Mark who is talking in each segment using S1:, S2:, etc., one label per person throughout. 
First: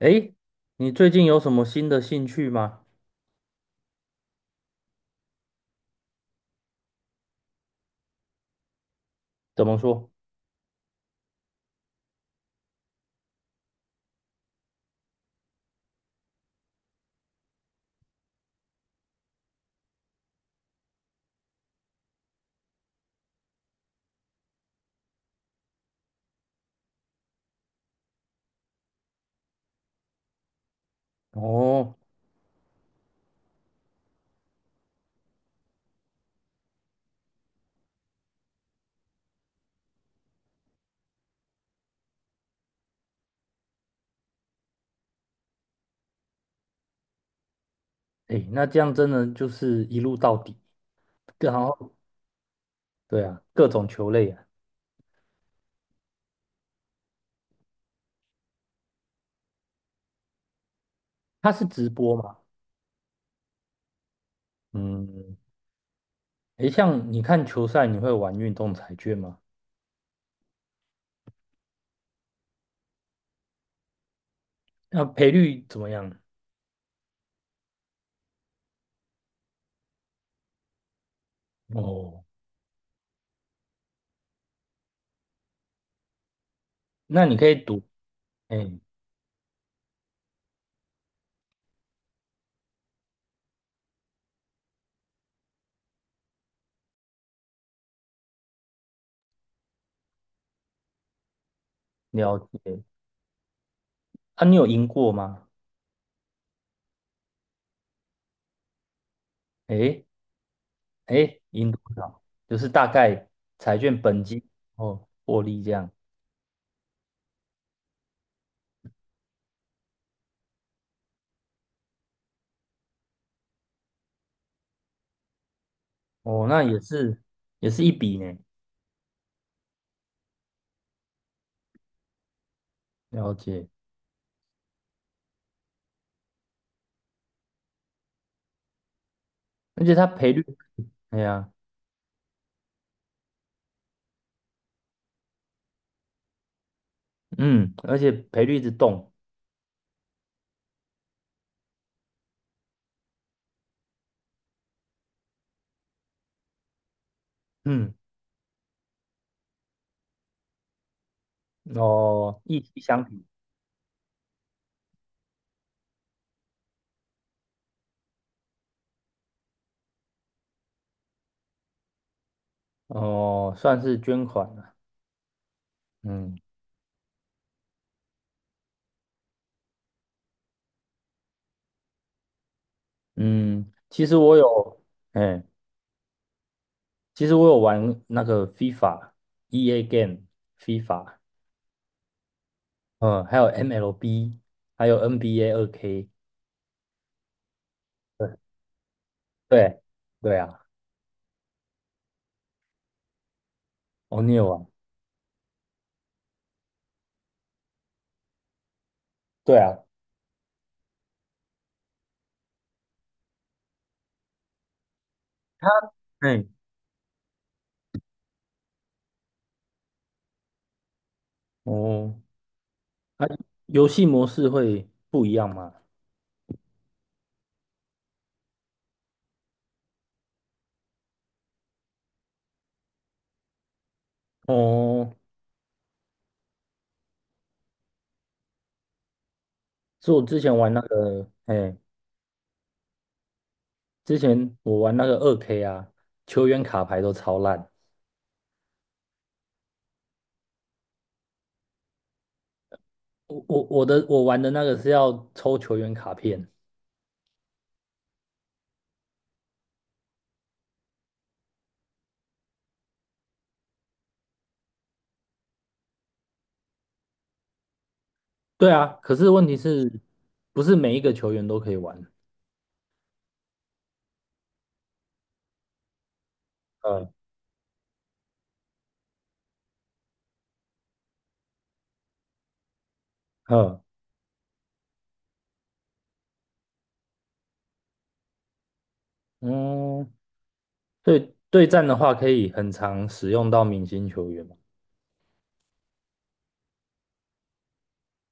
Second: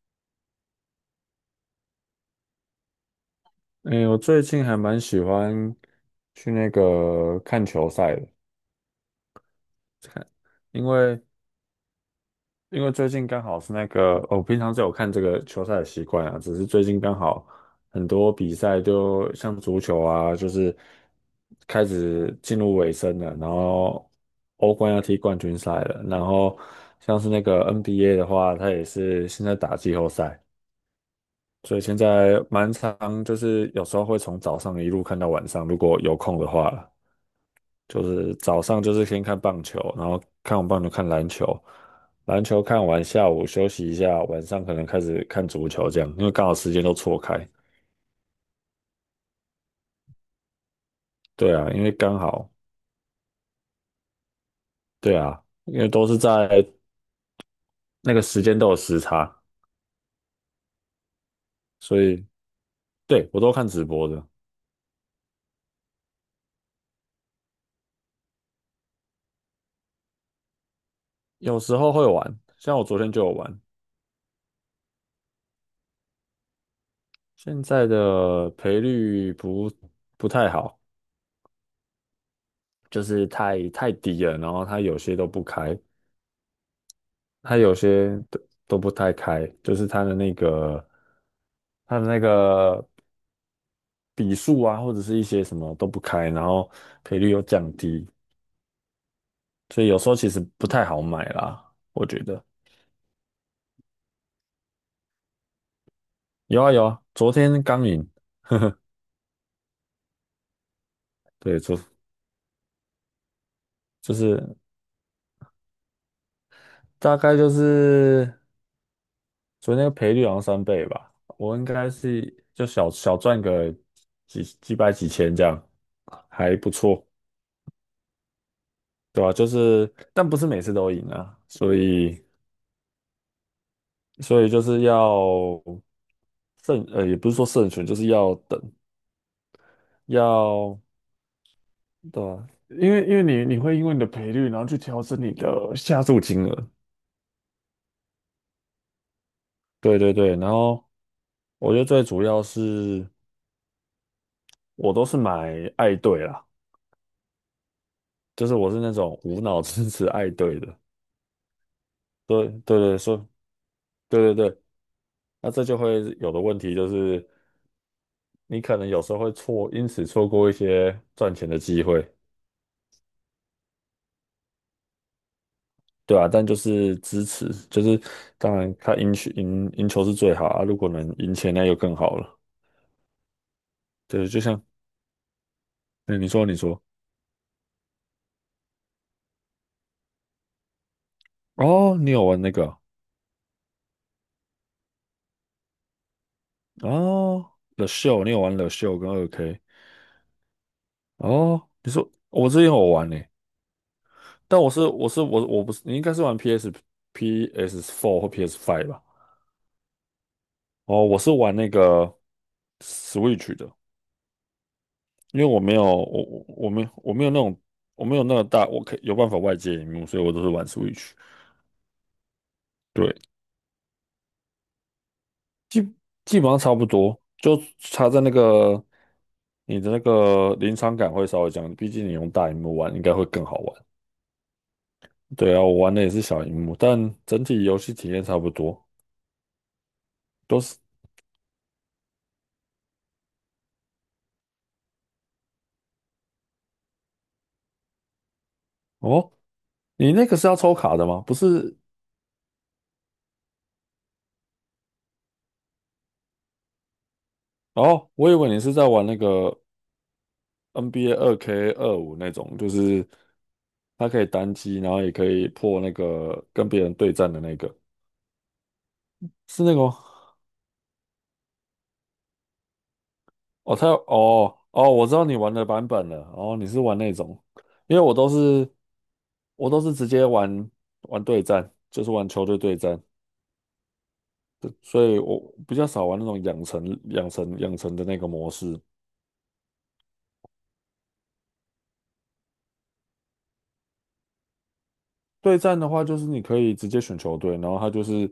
S1: 诶，你最近有什么新的兴趣吗？
S2: 诶，我最近还蛮喜欢去那个看球赛的，
S1: 怎么说？
S2: 因为最近刚好是那个，哦我平常就有看这个球赛的习惯啊，只是最近刚好很多比赛就像足球啊，就是开始进入尾声了，然后欧冠要踢冠军赛了，然后像是那个 NBA 的话，它也是现在打季后赛，所以
S1: 哦，
S2: 现在蛮常就是有时候会从早上一路看到晚上，如果有空的话啦就是早上就是先看棒球，然后看完棒球看篮球，篮球看完下午休息一下，晚上可能开始看足球这样，因为刚好时间都错开。
S1: 诶，那这样真的就是一路到底，然
S2: 对啊，因为
S1: 后
S2: 刚好，
S1: 对啊，各种球类啊，
S2: 对啊，因为都是在那个时间都有时差，
S1: 它是直
S2: 所
S1: 播
S2: 以
S1: 嘛？
S2: 对我都看直播的。
S1: 嗯，诶，像你看球赛，你会玩运动彩券吗？
S2: 有时候会玩，像我昨天就有玩。
S1: 那赔率怎么样？
S2: 现在的赔率不太好，
S1: 哦，
S2: 就是太低了，然后它有些都不开，
S1: 那你可以
S2: 它有
S1: 赌，
S2: 些都
S1: 哎，
S2: 都不太开，就是它的那个笔数啊，或者是一些什么都不开，然后赔率又降低，所以有时候其实不太好买啦，我觉
S1: 了
S2: 得。
S1: 解。啊，你有赢过吗？
S2: 有啊有啊，昨天刚赢。
S1: 哎，哎，
S2: 对，
S1: 赢多少？就是大概彩券
S2: 就
S1: 本金
S2: 是
S1: 哦，获利这样。
S2: 大概就是昨天赔率好像3倍吧，我应该是就小小赚个几百几千这样，
S1: 哦，
S2: 还
S1: 那
S2: 不
S1: 也
S2: 错。
S1: 是也是一笔呢。
S2: 对吧、就是但不是每次都赢啊，所以。
S1: 了解，
S2: 所以就是要慎，也不是说慎选，就是要等，
S1: 而且它赔率，
S2: 要
S1: 哎呀，
S2: 对吧？因为你会因为你的赔率，然后去调整你的下注金额。
S1: 嗯，而且赔率一直动，
S2: 对对对，然后我觉得最主要是我都是买爱队啦，
S1: 嗯，
S2: 就是我是那种无脑支持爱队的。
S1: 哦，
S2: 对
S1: 一
S2: 对
S1: 气
S2: 对，
S1: 相挺，
S2: 说对对对，那这就会有的问题就是你可能有时候会错，因此错过一些赚钱的机会。
S1: 哦，算是捐款了，
S2: 对啊，
S1: 嗯
S2: 但就是支持，就是当然他赢球是最好啊，如果能赢钱那就更好了。
S1: 嗯，其实
S2: 对，
S1: 我
S2: 就像
S1: 有，哎，
S2: 嗯，你说
S1: 其实我有玩那个 FIFA、EA Game、FIFA，
S2: 哦，你有玩那个
S1: 嗯，还有 MLB，还有 NBA 二 k
S2: 哦，The Show，你有
S1: 对
S2: 玩 The Show 跟二 K。
S1: 对对啊，
S2: 哦，你说我之前有玩呢、
S1: 哦，你有
S2: 但
S1: 玩？
S2: 我不是你应该是玩 PS Four 或 PS Five 吧？
S1: 对啊，
S2: 哦，我是玩那个 Switch 的，因为我
S1: 它，
S2: 没有我
S1: 哎，
S2: 我我没有我没有那种我没有那个大我可以有办法外接荧幕，所以我都是玩 Switch。
S1: 哦，
S2: 对，
S1: 它游戏模式会不一样吗？
S2: 基本上差不多，就差在那个你的那个临场感会稍微降低，毕竟你用大荧幕玩应该会更好玩。
S1: 哦。
S2: 对啊，我玩的也是小荧幕，但整体游戏体验差不多，
S1: 是我之前
S2: 都
S1: 玩
S2: 是
S1: 那个，哎，之前我玩那个二 K 啊，球员卡牌都超烂。
S2: 哦。你那个是要抽卡的吗？不是
S1: 我玩的那个是要抽球员卡片，
S2: 哦，我以为你是在玩那个 NBA 2K25那种，就是它可以单机，然后也可以破那个跟别人对战的那个，
S1: 对啊，可是问题
S2: 是那个
S1: 是，
S2: 吗？
S1: 不是每一个球员都可以玩？
S2: 哦，他有哦哦，我知道你玩的版本了。哦，你是玩
S1: 嗯
S2: 那种，因为我都是直接玩对战，就是玩球队对战。
S1: 嗯
S2: 对，所以我比较少玩那种养成的那个模式。
S1: 嗯，对对战的话，可以很常使用到明星球员嘛。
S2: 对战的话，就是你可以直接选球队，然后他就是，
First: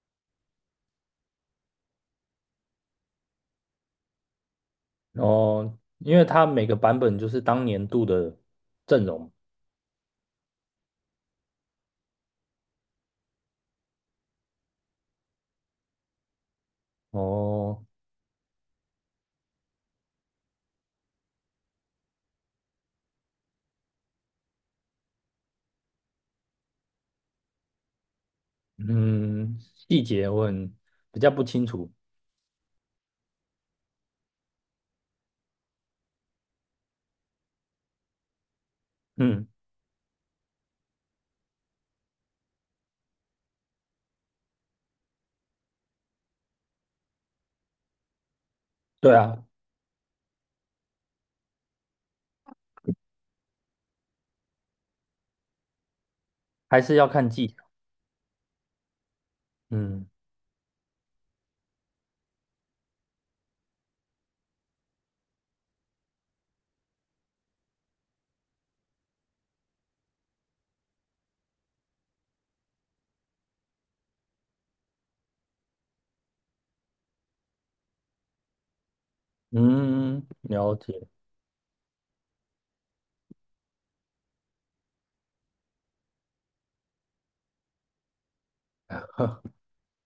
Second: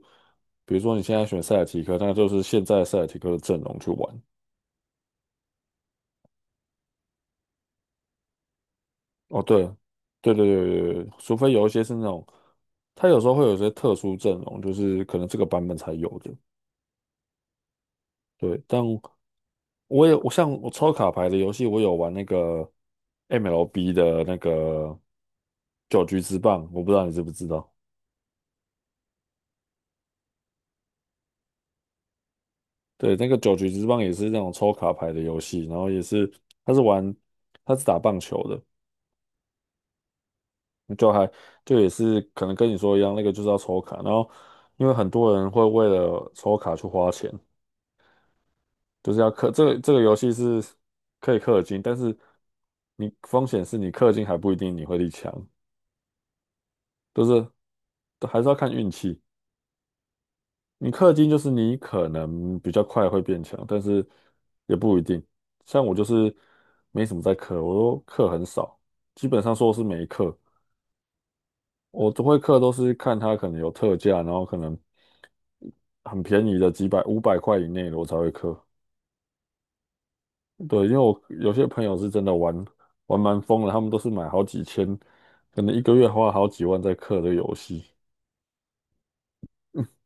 S2: 比如说你现在选塞尔提克，那就是现在塞尔提克的阵容去玩。
S1: 哦，因为它每个版本就是当年度的阵容。
S2: 哦，对，对对对对对，除非有一些是那种，他有时候会有一些特殊阵容，就是可能这个版本才有的。
S1: 哦，
S2: 对，但我像我抽卡牌的游戏，我有玩那个 MLB 的那个九局之棒，我不知道你知不知道？
S1: 嗯，细节我很比较不清楚。
S2: 对，那个九局之棒也是那种抽卡牌的游戏，然后也是他是玩他是打棒球的。
S1: 嗯，
S2: 就还就也是可能跟你说一样，那个就是要抽卡，然后因为很多人会为了抽卡去花钱，就
S1: 对
S2: 是要
S1: 啊，
S2: 氪这个游戏是可以氪金，但是你风险是你氪金还不一定你会力强，
S1: 还是要
S2: 就
S1: 看
S2: 是
S1: 季。
S2: 都还是要看运气。
S1: 嗯
S2: 你氪金就是你可能比较快会变强，但是也不一定。像我就是没什么在氪，我都氪很少，基本上说是没氪。我都会氪都是看它可能有特价，然后可能很便宜的几百500块以内的我才会氪。
S1: 嗯，了
S2: 对，因为
S1: 解
S2: 我有些朋友是真的玩蛮疯了，他们都是买好几千，可能一个月花好几万在氪的游戏。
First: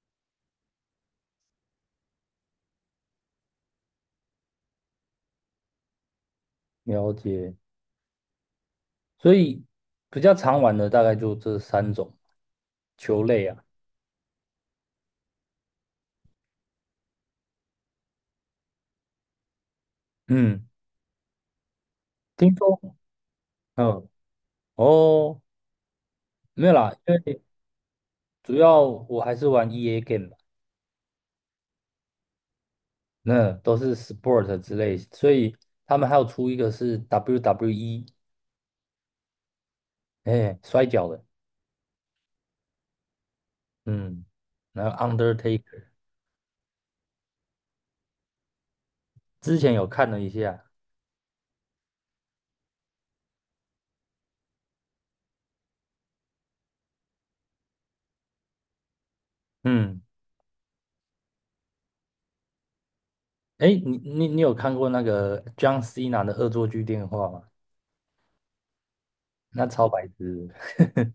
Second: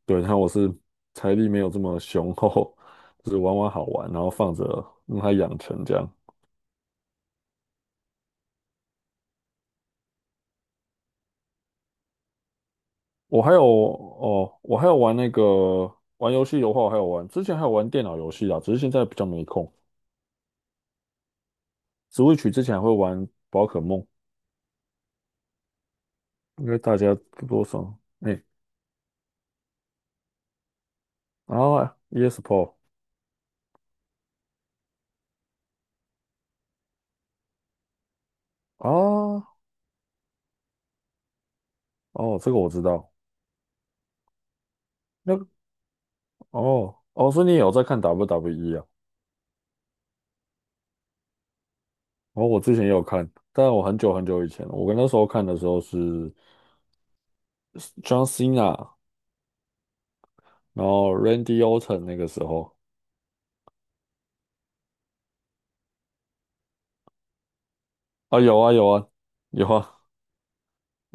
S2: 对，然后我是财力没有这么雄厚，就是玩玩好玩，然后放着让它养成这样。
S1: 了解，所以比较常玩的大概就这三种球
S2: 我
S1: 类
S2: 还
S1: 啊。
S2: 有哦，我还有玩那个玩游戏的话，我还有玩，之前还有玩电脑游戏啊，只是现在比较没空。
S1: 嗯，
S2: Switch
S1: 听
S2: 之前
S1: 说，
S2: 还会玩宝可梦，
S1: 嗯，哦，
S2: 应
S1: 没有
S2: 该
S1: 啦，
S2: 大
S1: 因
S2: 家
S1: 为
S2: 多多少哎，
S1: 主要我还是玩 EA game 吧，
S2: 然后 ESPO
S1: 那都是 sport 之类，所以他们还有出一个是 WWE，
S2: 啊。
S1: 哎，摔跤的，
S2: 哦，这个我知道，
S1: 嗯，然后
S2: 那个
S1: Undertaker，
S2: 哦哦，所以你也有在看 WWE 啊？
S1: 之前有看了一下，
S2: 哦，我之前也有看，但我很久很久以前了，我跟那时候看的时候是 John Cena
S1: 嗯，
S2: 然后 Randy Orton 那个时候
S1: 哎，你有看过那个江西 h 的恶作剧电话吗？
S2: 啊，有啊有啊
S1: 那
S2: 有
S1: 超
S2: 啊，
S1: 白痴的，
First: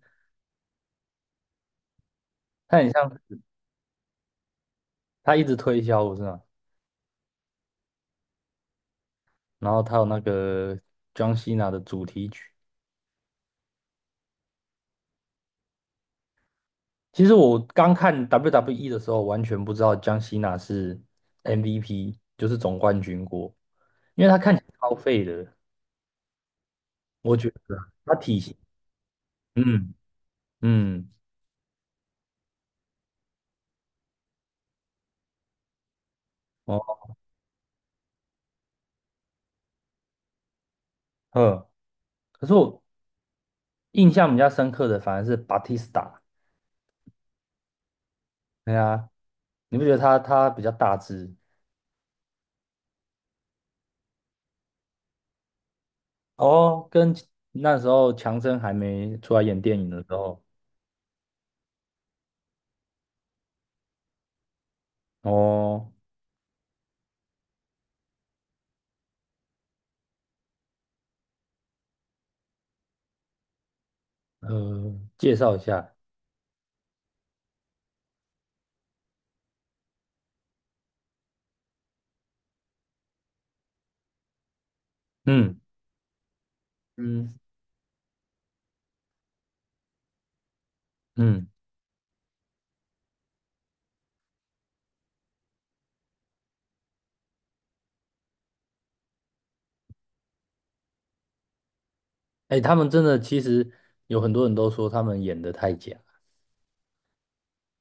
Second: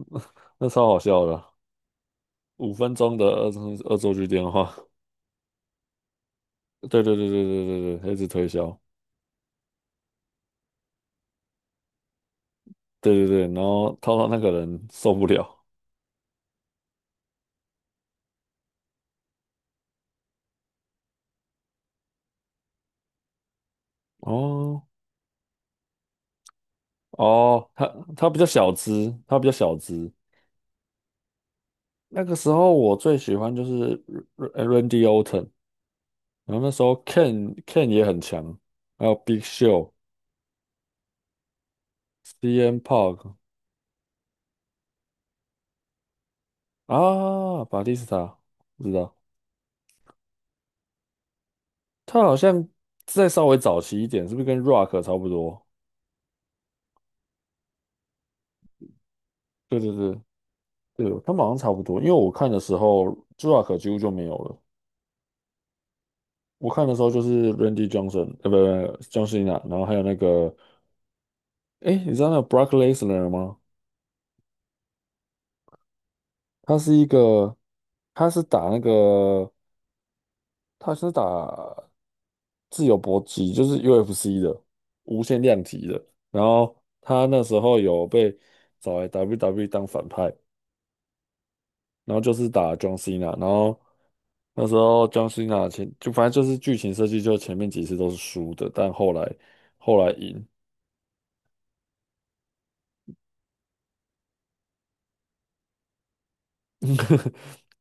S2: 那超好笑的啊五
S1: 他很
S2: 分
S1: 像
S2: 钟的
S1: 是
S2: 恶作剧电话。
S1: 他一直推销，不是吗？
S2: 对对对对对对对，他一直推销，
S1: 然后他有那个江 o 娜的主题曲。
S2: 对对对，然后套到那个人受不了。
S1: 其实我刚看 WWE 的时候，完全不知道江 o 娜是 MVP，就是总冠军过，因为他看起来
S2: 哦
S1: 超废的，我觉
S2: 哦，
S1: 得啊他
S2: 他
S1: 体
S2: 比较
S1: 型，
S2: 小资，他比较小
S1: 嗯
S2: 资。
S1: 嗯
S2: 那个时候我最喜欢就是 R- a n d y Orton，然后那时候
S1: 哦
S2: Ken 也很强，还有 Big Show、
S1: 呵，可是
S2: CM
S1: 我
S2: Punk
S1: 印象比较深刻的反而是 Batista，
S2: 啊，巴蒂斯塔，
S1: 对
S2: 不知
S1: 啊，
S2: 道。
S1: 你不觉得他比较大只？
S2: 他好像再稍微早期一点，是不是跟 Rock 差不多？
S1: 哦，跟那时候强森还没出来演电
S2: 对
S1: 影
S2: 对
S1: 的时
S2: 对
S1: 候。
S2: 对，他们好像差不多。因为我看的时候，Rock 几乎就没有了。
S1: 哦，
S2: 我看的时候就是 Randy Johnson，呃，不不，John Cena，然后还有那个，哎，你知道那个 Brock Lesnar 吗？
S1: 介绍一下，
S2: 他是一个，他是打那个，他是打自由搏击，就是 UFC 的无限
S1: 嗯
S2: 量级的。然后他
S1: 嗯，
S2: 那时候有被找来 WWE 当反派。
S1: 嗯，
S2: 然后就是打 John Cena，然后那时候 John Cena 前就反正就是剧情设计，就前面几次都是输的，但后来赢。
S1: 哎，他们真的其实有很多人都说他们演的太假，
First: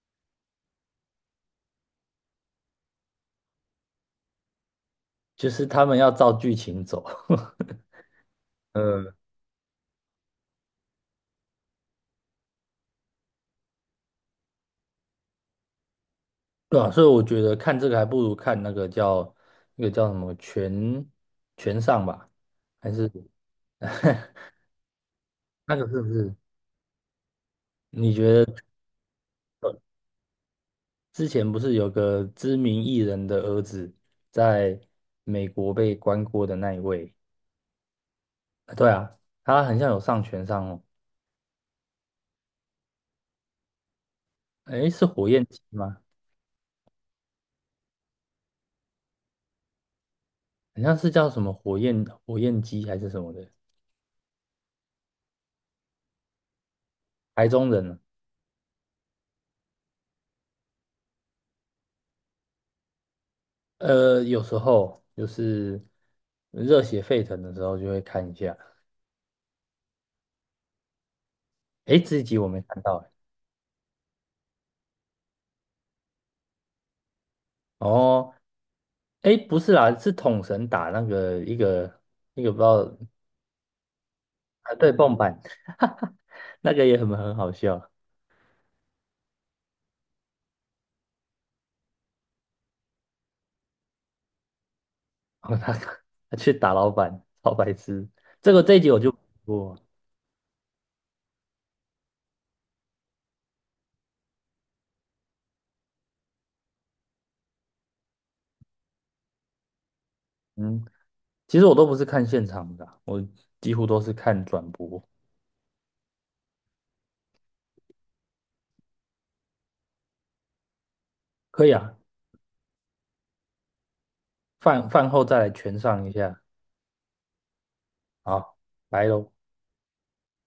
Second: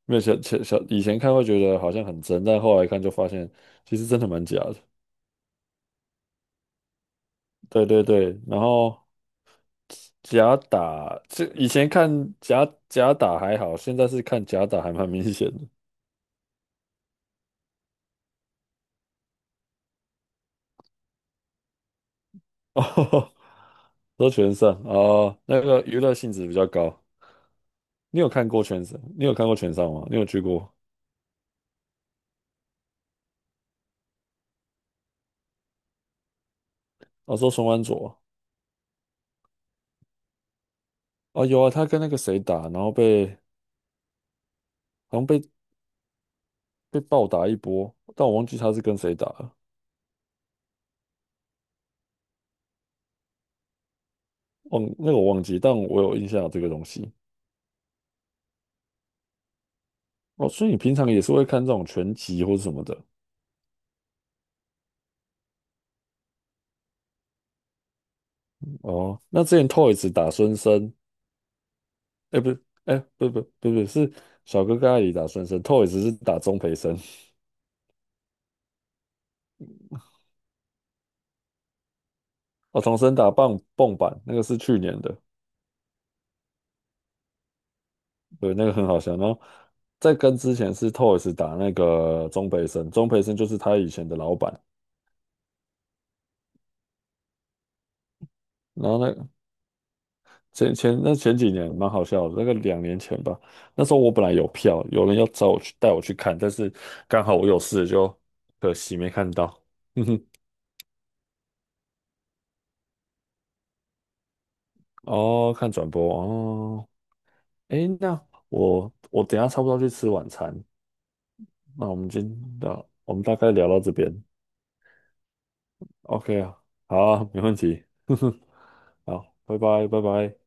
S2: 没有小前想以前看会觉得好像很真，但后来看就发现其实真的蛮假的。
S1: 就是他们要照剧情走，
S2: 对对 对，然后
S1: 呃，
S2: 假打，这以前看假打还好，现在是看假打还蛮明显的。
S1: 对啊，所以我觉得看这个还不如看那个叫什么全上吧，还是
S2: 哦，都 全上哦，那
S1: 那
S2: 个
S1: 个
S2: 娱
S1: 是不
S2: 乐性
S1: 是？
S2: 质比较高。
S1: 你
S2: 你有
S1: 觉得
S2: 看过全上？你有看过全
S1: 呃
S2: 上吗？你有去过？
S1: 之前不是有个知名艺人的儿子在美国被关过的那一位？
S2: 我说双安佐。
S1: 啊对啊，他很像有上全上哦。
S2: 哦，有啊，他跟那个谁打，然后被
S1: 哎，是
S2: 好像
S1: 火焰鸡吗？
S2: 被暴打一波，但我忘记他是跟谁打了，
S1: 好像是叫什么火焰鸡还是什么的，
S2: 忘那个我忘记，但我有印象有这个东西。
S1: 台中人啊。
S2: 哦，所以你平常也是会看这种拳击或是什么的
S1: 呃，有时候就是热血沸腾的时候就会看一下。
S2: 哦？那之前 Toys 打孙生，
S1: 哎，这一集
S2: 哎、
S1: 我
S2: 不，
S1: 没看到
S2: 哎、
S1: 诶。
S2: 不是小哥哥阿姨打孙生，Toys 是打钟培生。
S1: 哦，哎，不是啦，是统神打那个一个不知
S2: 哦，
S1: 道
S2: 童生打棒蹦板，那个是
S1: 啊，
S2: 去
S1: 对，
S2: 年的。
S1: 蹦板，那个也很好笑。
S2: 对，那个很好笑。然后之前是 Toys 打那个钟培生，钟培生就是他以前的老板。
S1: 哦，他去打老板，好白痴。这个这一集
S2: 然
S1: 我
S2: 后
S1: 就
S2: 那。
S1: 不，
S2: 前前那前几年蛮好笑的，那个2年前吧，那时候我本来有票，有人要找我去带我去看，但是刚好我有事，就可惜没看到。哼哼，
S1: 嗯，其实我都不是看现场的啊我几乎都是看转播。
S2: 哦，看转播哦。诶，那我等一下差不多要去吃晚餐，
S1: 可以
S2: 那
S1: 啊，
S2: 我们大概聊到这边
S1: 饭后再来全上一
S2: ，OK
S1: 下。
S2: 啊，好啊没问题。哼哼，
S1: 好，来喽。
S2: 好，拜拜，拜拜。